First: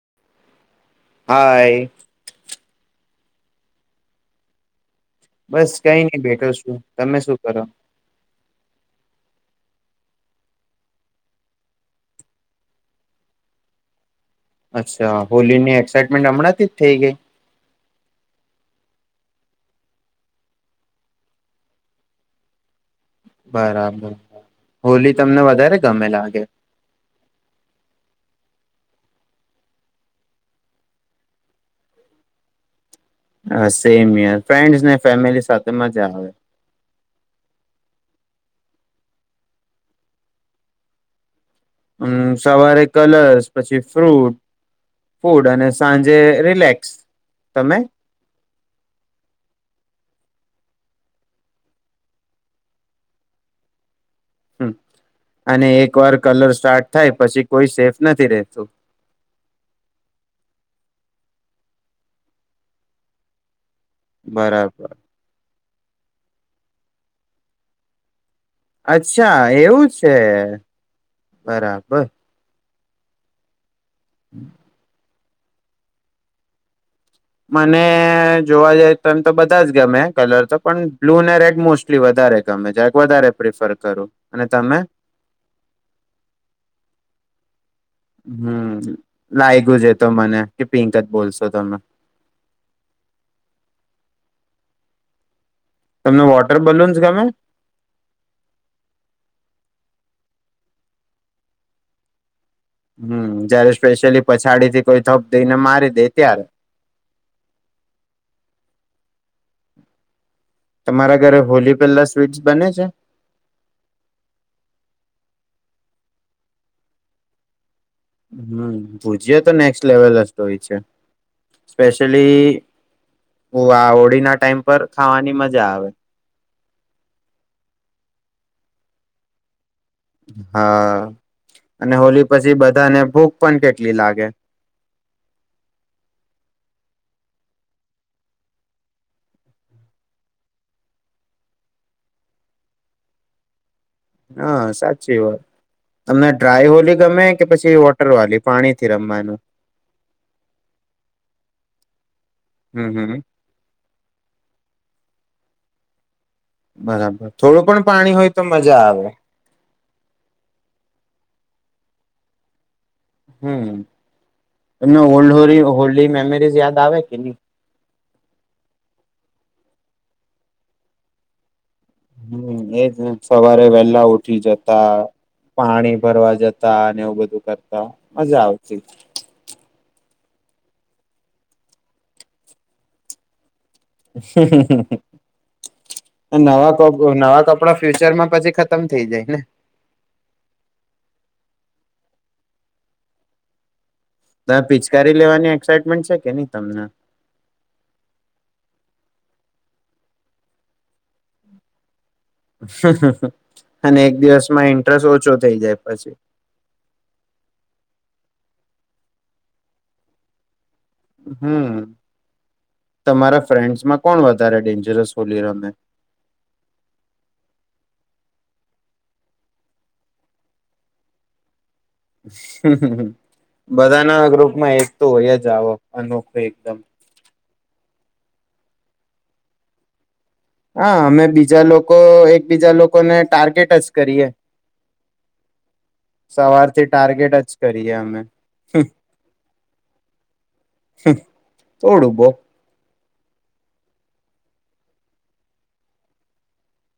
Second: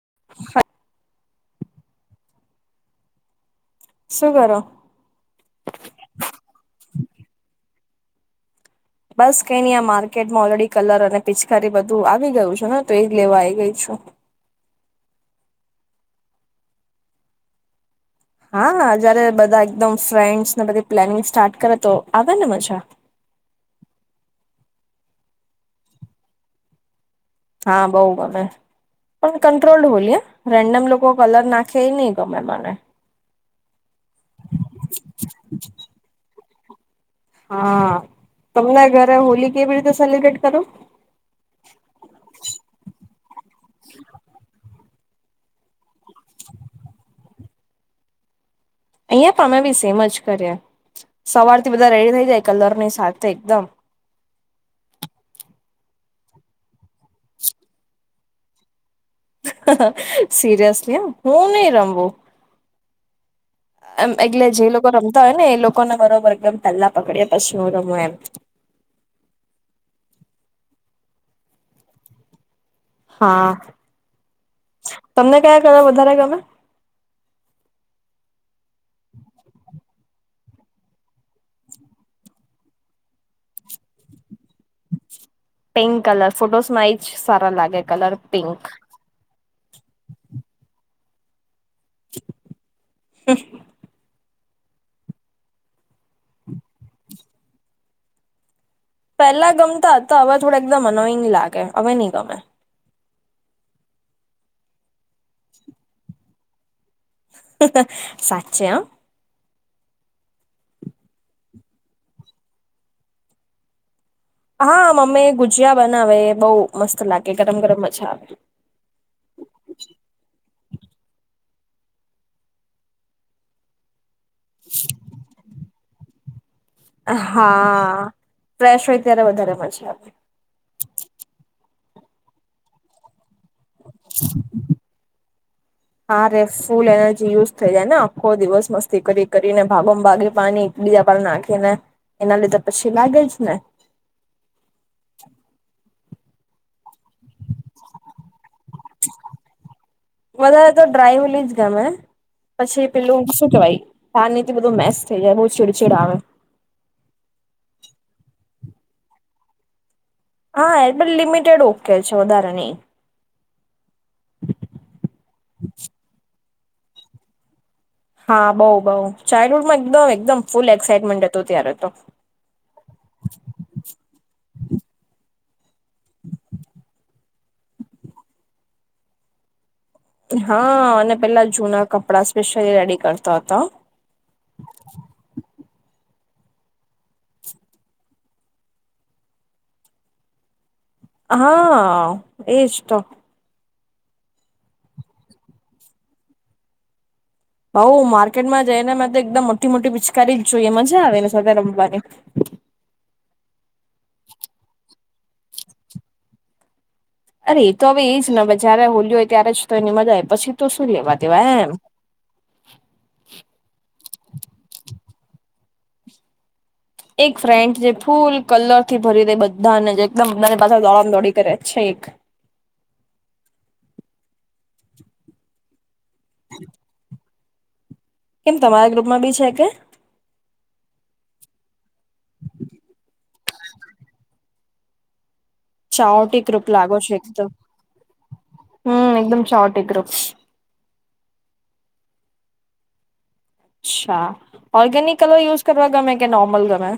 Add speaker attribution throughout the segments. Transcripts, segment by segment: Speaker 1: [unintelligible]
Speaker 2: હાય.
Speaker 1: શુ કરો.
Speaker 2: બસ કઈ નહી બેઠો શું. તમે શું કરો?
Speaker 1: બસ કઈ ન આ માર્કેટમાં ઓલરેડી કલર અને પિચકારી બધું આવી ગયું છું ને તો એજ લેવા આવી ગઈ છું.
Speaker 2: અચ્છા હોલીની એક્સાઈટમેન્ટ હમણાં થી જ થઈ ગઈ.
Speaker 1: હા જયારે બધા એકદમ ફ્રેન્ડસને બધી પ્લાનિંગ સ્ટાર્ટ કરે તો આવેને મજા
Speaker 2: બરાબર હોલી તમને વધારે ગમે લાગે.
Speaker 1: હા બઉુ ગમે પણ કટ્રોલ્ડ હોલીય રેન્ડમ લોકો કલર નાખે એ નહી ગમે મને
Speaker 2: હ સેમ હિયર ફ્રેન્ડને ફેમિલી સાથે મજા આવે.
Speaker 1: હા તમને ઘરે હોલી કેવી રીતે સેલિબ્રેટ કરો?
Speaker 2: હમ સવારે કલર્સ પછી ફ્રૂટ ફૂડ અને સાંજે રિલેક્સ તમે
Speaker 1: અહીયા પણ અમે બી સેમ જ કરીએ સવારથી બધા રેડી થઈ જાય કલરની સાથે એકદમ
Speaker 2: હમ અને એક વાર કલર સ્ટાર્ટ થાય પછી કોઈ સેફ નથી રેતું.
Speaker 1: સિરિયસલી હું નહી રમું. એમ એકલે જે લોકો
Speaker 2: બરાબર
Speaker 1: રમતા હોય ને એ લોકો ને બરોબર એકદમ પેલ્લા પકડી પછી શું રમું એમ.
Speaker 2: અચ્છા એવું છે બરાબર.
Speaker 1: હા.
Speaker 2: હમ.
Speaker 1: તમને કયા કલર વધારે ગમે.
Speaker 2: મને જોવા જઈ તો એમ તો બધા જ ગમે કલર તો પણ બ્લુ અને રેડ મોસ્ટલી વધારે ગમે છે વધારે પ્રિફર કરું અને તમે
Speaker 1: પિંક કલર ફોટોસમાં એ જ સારા લાગે છે.
Speaker 2: હમ લાયગું જ એ તો મને કે પિંક જ બોલશો તમે.
Speaker 1: હ.
Speaker 2: તમને વોટર બલૂન્સ ગમે?
Speaker 1: પેલા ગમતા હતા. હવે થોડ એકદમ અનોયિંગ લાગે હવે નહ ગમે.
Speaker 2: હમ જયારે સ્પેશિયલી પછાડી થી કોઈ થપ દઈને મારી દે ત્યારે
Speaker 1: હ હ સાચે હ.
Speaker 2: તમારા ઘરે હોલી પેલા સ્વીટ્સ બને છે.
Speaker 1: હા મમ્મી ગુજિયા બનાવે બહુ મસ્ત લાગે ગરમ ગરમ. મજા આવે.
Speaker 2: હમ ભૂજય તો નેક્સ્ટ લેવલ જ તો હોય છે. સ્પેશલી આ હોળી ના. ટાઈમ પર ખાવાની મજા આવે.
Speaker 1: હા ફ્રેશ હોય ત્યારે વધારે મજા આવે.
Speaker 2: હા અને હોલી પછી બધાને ભૂક
Speaker 1: હા રે ફૂલ એનર્જી યુઝ થઈ જાય ને આખો દિવસ મસ્તી કરી કરીને ભાગો ભાગે પાની એક બીજા ઉપર નાખી ને એના લીધે પછી લાગે જ ને
Speaker 2: હા સાચી વાત. તમને ડ્રાય હોલી ગમે કે પછી વોટર વાલી? પાણી થી રમવાનું
Speaker 1: લીઝ ગમે. પછી
Speaker 2: હમ હમ
Speaker 1: પેલું શું કેવાય? પાણીથી બધું મેસ થઈ જાય બહુ ચીડચીડ આવે.
Speaker 2: બરાબર થોડું પણ પાણી હોય તો મજા આવે.
Speaker 1: હા એ લિમિટેડ ઓકે છે વધારે નહી.
Speaker 2: હમ એમને હોલ્ડ હો હોલ્ડ મેમરીઝ યાદ આવે કે ની?
Speaker 1: હા બઉ બઉ ચાઇલ્ડહુડમાં એકદમ-એકદમ ફૂલ એક્સાાઈટમેન્ટ હતું ત્યારે. તો
Speaker 2: હમ એજ સવારે વેલા ઉઠી જતા. પાણી ભરવા જતા અને એવું બધું કરતા મજા આવતી
Speaker 1: હા અને પેલા જૂના કપડા સ્પેશ્યયલી રેડી કરતો હતો
Speaker 2: [inaudible] નવા નવા કપડા ફ્યુચરમાં પછી ખતમ થઈ જાય ને
Speaker 1: હા એસ્ટ
Speaker 2: [unintelligible] પિચકારી લેવાની એક્સાઈટમેન્ટ છે કે નહી તમને
Speaker 1: બઉ માર્કેટમાં જઈ ને તો એકદમ મોટી મોટી પિચકારી જ જોઈએ મજા આવે ને સાથે રમવાની
Speaker 2: [inaudible] અને એક દિવસમાં ઇન્ટરેસ્ટ ઓછો થઇ જાય પછી
Speaker 1: અરે એ તો હવે એ જ જયારે હોલી હોય ત્યારે જ તો એની મજા આવે પછી તો શું લેવા દેવા એમ
Speaker 2: હમ તમારા ફ્રેન્ડસમાં કોણ વધારે ડેન્જરસ હોલી રમે
Speaker 1: એક ફ્રેન્ટ જે ફૂલ કલર થી ભરી દે બધાને જે એકદમ બધાની પાસે દોડમ દોડી કરે છે એક
Speaker 2: [unintelligible] બધાના ગ્રુપમાં એક તો હોય જ આવો અનોખો એકદમ
Speaker 1: કેમ તમારા ગ્રુપમાં બી છે કે
Speaker 2: હા અમે બીજા લોકો એકબીજા લોકોને ટાર્ગેટ જ કરીએ
Speaker 1: ચાઓટી ગ્રુપ
Speaker 2: સવારથી
Speaker 1: લાગો છો
Speaker 2: ટાર્ગેટ
Speaker 1: એકદમ
Speaker 2: જ કરીએ અમે
Speaker 1: હમ એકદમ ચાઓટી ગ્રુપ
Speaker 2: થોડું બો
Speaker 1: અચ્છા ઓર્ગેનિક કલર યુઝ કરવા ગમે કે નોર્મલ ગમે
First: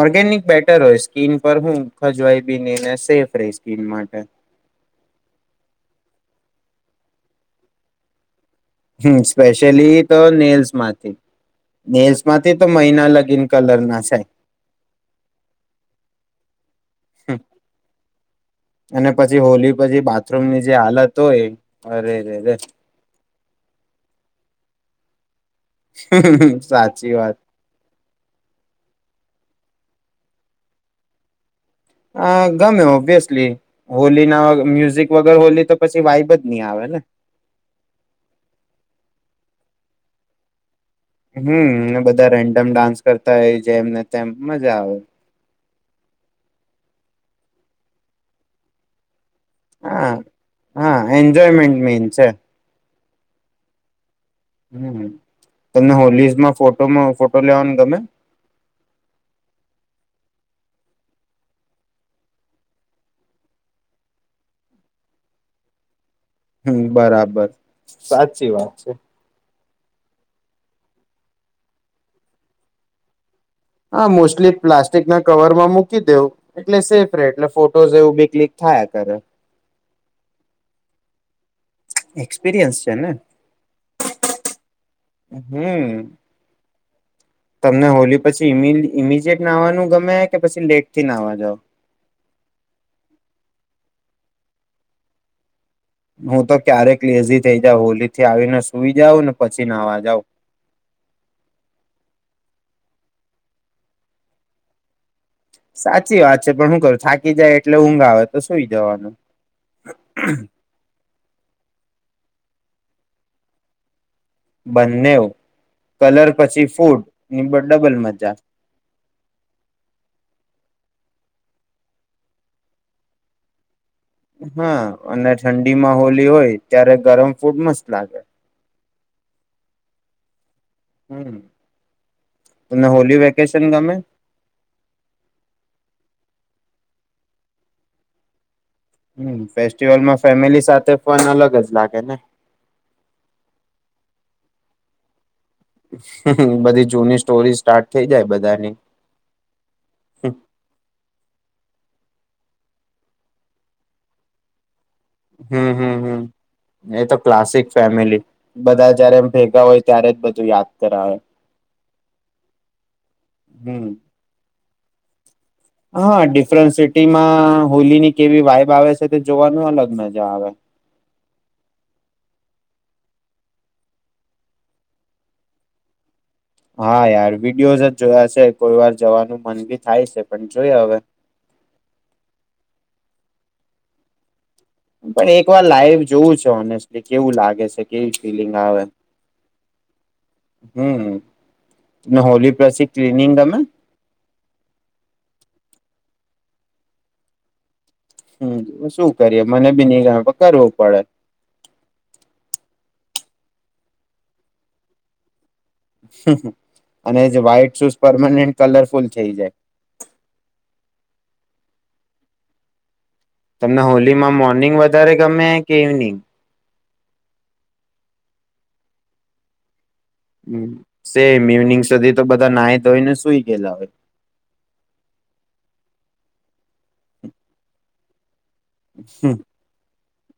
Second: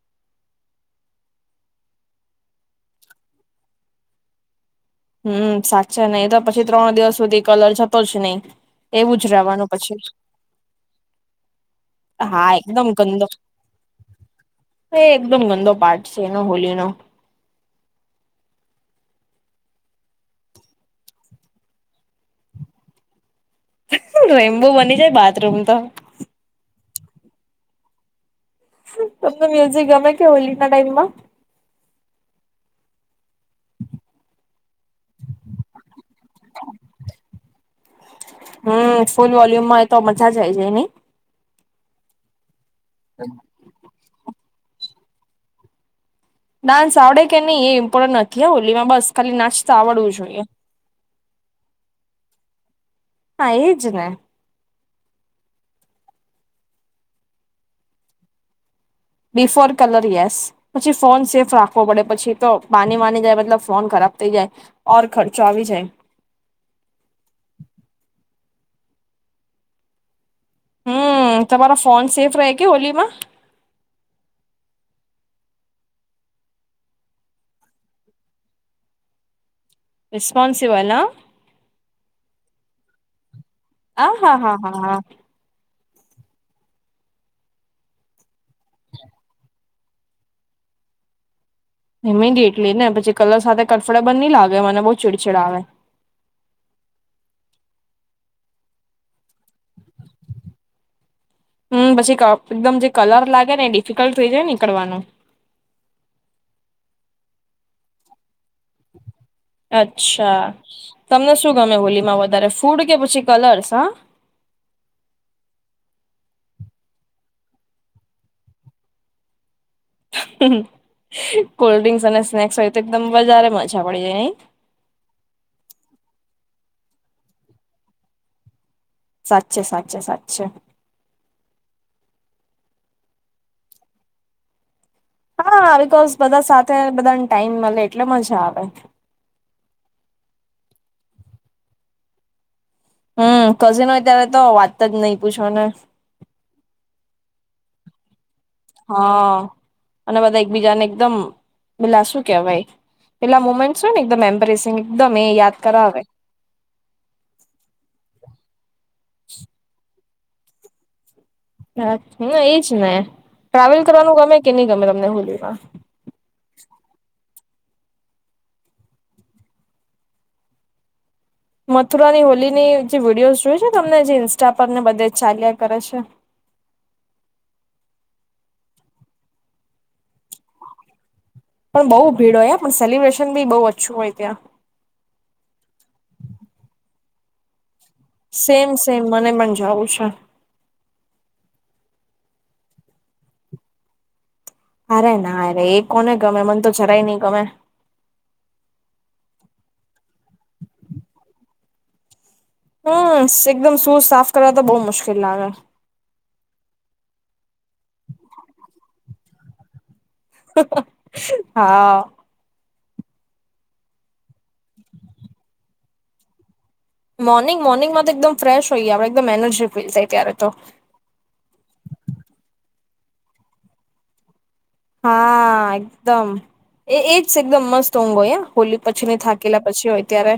Speaker 2: ઓર્ગેનિક બેટર હોય સ્કીિન પર હું ખજવાય બી નઈ ને સેફ રહી સ્કિન માટે
Speaker 1: હમ સાચ છે નહિ તો પછી ત્રણ દિવસ સુધી કલર જતો જ નહી
Speaker 2: હ
Speaker 1: એવું જ રહેવાનું પછી
Speaker 2: સ્પેશિયલી તો નેલ્સ માંથી નેલ્સ
Speaker 1: હા
Speaker 2: માંથી તો
Speaker 1: એકદમ
Speaker 2: મહિના
Speaker 1: ગંદો
Speaker 2: લગીન કલર ના જાય
Speaker 1: એ ન હોલી નો
Speaker 2: અને પછી હોલી પછી બાથરૂમ ની જે હાલત હોય અરે રરે રે
Speaker 1: રેમ્બુ બની જાય બાત
Speaker 2: હ હ હ સાચ સાચી વાત
Speaker 1: તમને મ્યુઝિક ગમે કે હોલી ના ટાઈમમાં
Speaker 2: અ ગમે ઓબ્વિયસલી હોલી ના મ્યુઝિક વગર હોલી તો પછી વાઈબ જ નહી આવે ને
Speaker 1: હમ ફૂલ વોલ્યુમમાં એ તો મજા જાય જ ન
Speaker 2: હમમ બધા ર મ ડાન્સ કરતા હોય જે એમને તેમ મજા આવે
Speaker 1: ડાન્સ આવડે કે નહી એ ઇમ્પોર્ટન્ટ નથી હોલીમાં બસ ખાલી નાચતા આવડવું
Speaker 2: હા
Speaker 1: જોઈએ
Speaker 2: હા એન્જોયમેન્ટ મીન છે
Speaker 1: હા એજ ને
Speaker 2: હમ તમને હોલીઝમાં ફોટોમાં ફોટો લેવાનું ગમે
Speaker 1: બિફોર કલર યસ પછી ફોન સેફ રાખવો પડે પછી તો પાની વાની જાય મતલબ ફોન ખરાબ થઈ જાય ઓર ખર્ચો આવી જાય
Speaker 2: હમ બરાબર સાચી વાત છે
Speaker 1: હમ તમારા ફોન સેફ રહે કે હોલીમાં
Speaker 2: હા મોસ્ટલી પ્લાસ્ટિક ના કવરમાં મૂકી દેવું એટલે સેફ રે એટલે ફોટોઝ એવું બી ક્લિક થાયા કરે
Speaker 1: રિસ્પોન્સિબલઆ.
Speaker 2: એક્સપિરિયન્સ છે ને.
Speaker 1: આ હા હા હા.
Speaker 2: હમ તમને હોલી પછી ઈમી ઈમીજયટ નાવાનું ગમે કે પછી લેટ થી નાવા જાવ
Speaker 1: ઇમિડિએટલી ને પછી કલર સાથે કોમ્ફટેબલ નહી લાગે મને બહુ ચીડછીડ આવે.
Speaker 2: હું તો ક્યારેક લેઝી થઈ જાઉ હોલી થી આવીને સુઈ જાઉં ને પછી નાવા જાઉં.
Speaker 1: હમ પછી ક એકદમ જે કલર લાગે ને એ ડિફિકલ્ટ થઈ જાય નીકળવાનું.
Speaker 2: સાચી વાત છે પણ હુ કરું થાકી જાય એટલે ઊંઘ આવે તો સુઈ જવાનું.
Speaker 1: અચ્છા. તમને શું ગમે હોલીમાં વધારે ફૂડ કે પછી કલર્સ? હા.
Speaker 2: બંનેવ કલર પછી ફૂડ ની ડબલ મજા.
Speaker 1: હહહ કોલ્ડ ડ્રિંસ અને સ્નેક્સ હોય તો એકદમ વધારે મજા. પડી જાય નઈ
Speaker 2: હમ્મ અને ઠંડી માં હોલી હોય ત્યારે ગરમ ફૂડ મસ્ત લાગે.
Speaker 1: સાચે સાચે સાચે.
Speaker 2: હમ્મ તને હોલી વેકેશન ગમે?
Speaker 1: હા બીકોઝ બધા સાથે બધાને ટાઈમ મળે એટલે મજા આવે.
Speaker 2: હમ્મ ફેસ્ટિવલમાં ફેમિલી સાથે પણ અલગ જ લાગે ને.
Speaker 1: હમ્મ કઝિન હોય ત્યારે તો વાત જ નહિ
Speaker 2: બધી જૂની સ્ટોરીઝ સ્ટાર્ટ થઈ જાય બ
Speaker 1: હ અને બધા એકબીજાને એકદમ મિલાસું કહેવાય પેલા મુમેન્ટસ હોય ને એકદમ એમ્બેસીંગ
Speaker 2: હમ્મ હમ્મ એ તો ક્લાસિક ફેમિલી બધા જયારે ભેગા હોય ત્યારે બધું યાદ કરાવે.
Speaker 1: હ ન ઈજને
Speaker 2: હમ
Speaker 1: ટ્રાવેલ કરવાનું ગમે કે ની. તમને તમને હુ કેવા.
Speaker 2: હા ડિફરેન સિટીમાં અ હોલી ની કેવી વાઈબ આવે છે તે જોવાનું અલગ મજા આવે.
Speaker 1: મથુરાની હોલીની જે વિડીયોઝ જોય છે તમને જે ઇન્સ્ટા પર ને બધે ચાલ્યા કરે છે?
Speaker 2: હા યાર વિડીયોઝ જ જોયા છે કોઈ વાર જવાનું મન ભી થાય છે પણ જોઈએ હવે.
Speaker 1: પણ બહુ ભીડ હોય પણ સેલિબ્રેશન બી બહુ અચ્છું હોય ત્યાં.
Speaker 2: પણ એક વાર લાઈવ જોવું છે ઓનેસ્ટલી કેવું લાગે છે. કેવી ફિલિંગ
Speaker 1: સેમ
Speaker 2: આવે
Speaker 1: સેમ મને મણ જાઉં છે.
Speaker 2: હમ ને હોલી પ્રસી ક્લિનિંગ ગમે?
Speaker 1: અરે ના રે એ કોને ગમે મને તો જરાય નહી ગમે.
Speaker 2: હમ્મ શું કરીએ મને બી નહીં ગમે કરવું પડે.
Speaker 1: હમ્મ એકદમ શૂઝ સાફ કરવા તો બહુ મુશ્કેલ લાગે.
Speaker 2: અને જે વ્હાઈટ શૂઝ પરમેન્ટ કલરફુલ થઈ જાય.
Speaker 1: હા.
Speaker 2: તમને હોલી માં મો નિંગ વધારે ગમે કે ઇવેનિંગ?
Speaker 1: મોર્નિંગ મોર્નિંગમાં તો એકદમ ફ્રેશ હોઈએ આપણે એકદમ એનર્જી ફીલ થઇ
Speaker 2: સેમ ઇવનિંગ સુધી તો બધા નાહી ધોઈને સુઈ ગેલા હોય.
Speaker 1: હા એકદમ એ એજ એકદમ મસ્ત ઊંઘ હોય હા. હોલી પછી ને થાકેલા પછી હોય. ત્યાંરે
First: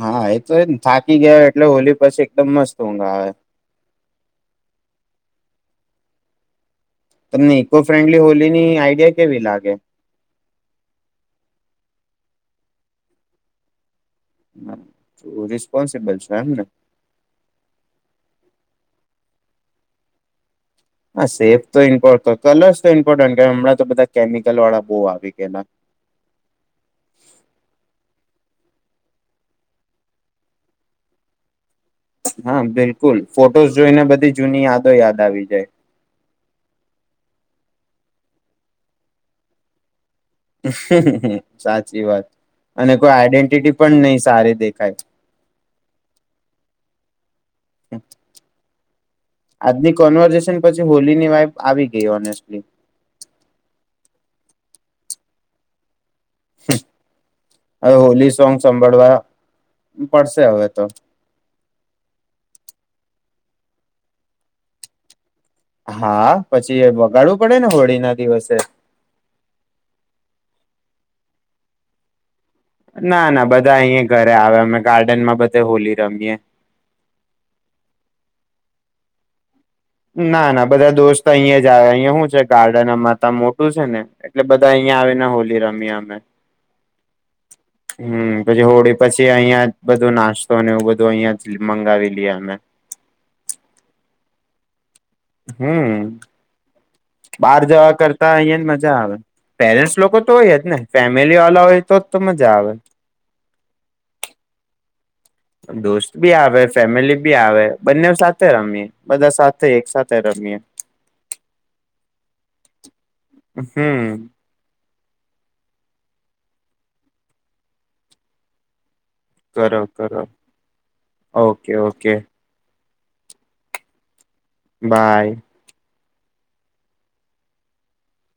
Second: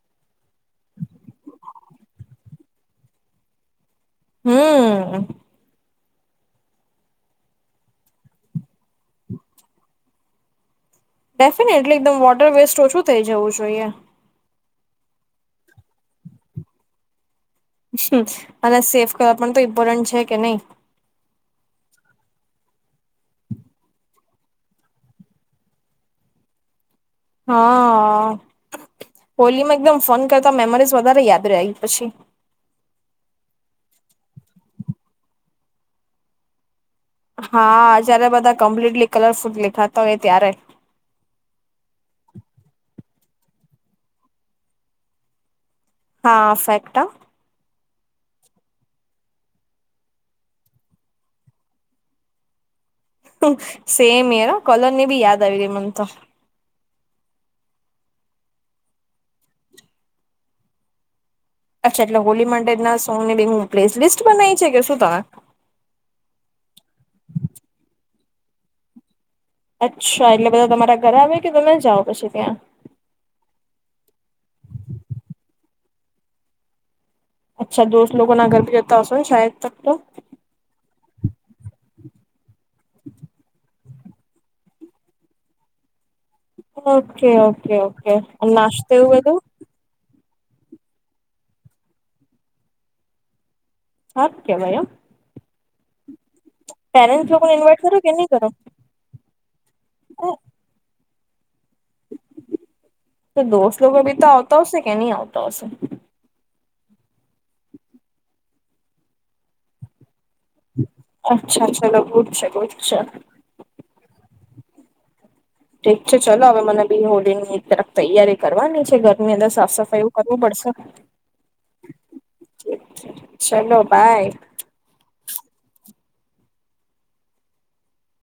Speaker 2: હા એ તો એ થાકી ગયા એટલે હોલી પછી એકદમ મસ્ત ઊંઘ આવે.
Speaker 1: હમ્મ.
Speaker 2: તમને ઈકો ફ્રેન્ડલી હોલી ની આઈડિયા કેવી લાગે?
Speaker 1: ડેફિનેટલી એકદમ વોટર વેસ્ટ ઓછું થઇ જવું જોઈએ.
Speaker 2: રિસ્પોન્સિબલ છે એમને.
Speaker 1: અને સેફ કલર પણ તો ઇમ્પોર્ટન્ટ છે કે નહી.
Speaker 2: હા સેફ તો ઇમ્પોર્ટ કલર્સ તો ઇમ્પોર્ટન્ટ હમણાં તો બધા કેમિકલ વાળા બહ આવી ગયેલા.
Speaker 1: હા હોલીમાં એકદમ ફોન કરતા મેમરીઝ વધારે યાદ રેય.
Speaker 2: હા બિલકુલ. ફોટોસ જોઈને બધી જૂની યાદો યાદ આવી જાય.
Speaker 1: હા જય્યારે બધા કમ્પ્લીટલી કલરફુલ લેખા
Speaker 2: સાચી વાત અને કોઈ આઈડેન્ટિટી પણ નહી સારે દેખાય.
Speaker 1: હા ફેક્ટ હા.
Speaker 2: આજની કોન્વર્ઝેશન પછી હોલીની વાઈબ આવી ગઈ ઓનેસ્ટલી.
Speaker 1: સેમ એરા કોલોરની બી યાદ આવી રહી મને તો.
Speaker 2: હવે હોલી સોંગ સાંભળવા પડશે હવે તો.
Speaker 1: અચ્છા એટલે હોલી મંડે ના સોંગની બી હું પ્લેલિસ્ટ બનાવી છે કે શું તમે?
Speaker 2: હા પછી વગાડવું પડે ને હોળી ના દિવસે.
Speaker 1: અચ્છા એટલે બધા તમારા ઘરે આવે કે તમે જાઓ પછી ત્યાં.
Speaker 2: ના ના બધા અહીં ઘરે આવે અમે ગાર્ડન માં બધે હોલી રમીએે.
Speaker 1: અચ્છા દોસ્ત લોકોના ઘર ભી જતા હોસૌ ને શાયદ તો.
Speaker 2: ના ના બધા દોસ્ત અહીયાં જ આવે અહીયા હું ગાર્ડન માતા મોટું છે ને એટલે બધા અહિયાં આવીને હોલી રમી અમે.
Speaker 1: ઓકે ઓકે ઓકે
Speaker 2: હમ પછી
Speaker 1: નાસ્તો
Speaker 2: હોળી
Speaker 1: એવું
Speaker 2: પછી
Speaker 1: બધું
Speaker 2: અહિયાં બધું નાસ્ત. તોને એ બધું અહિયાં જ મંગાવી લએ અમે.
Speaker 1: હક કેવાય હમ.
Speaker 2: હમ.
Speaker 1: લોકોને
Speaker 2: બાર
Speaker 1: ઇન્વાઈટ
Speaker 2: જવા
Speaker 1: કરો કે નહી
Speaker 2: કરતા
Speaker 1: કરો
Speaker 2: અહીંયા જ મજા આવે, પેરેન્ટ્સ લોકો તો હોય જ ને. ફેમિલી વાળા હોય તો જ તો મજા આવે
Speaker 1: તો દોસ લોકો અભી તો આવતા હશે? કેની આવ?
Speaker 2: દોસ્ત ભી આવે. ફેમિલી બી આવે બંને સાથે રમીએ, બધા સાથે એક સાથે રમીએ
Speaker 1: અચ્છા અચ્છા બુ જ છે બહ અચ્છા.
Speaker 2: હમ.
Speaker 1: ઠીક છે ચાલો હવે મને બી હોળની તરફ તૈયારી કરવાની છે ઘર એની અંદર સાફ
Speaker 2: કરો
Speaker 1: સફાઈું
Speaker 2: કરો
Speaker 1: કરવું પડશે.
Speaker 2: ઓકે ઓકે
Speaker 1: ચલો બાય.
Speaker 2: બાય.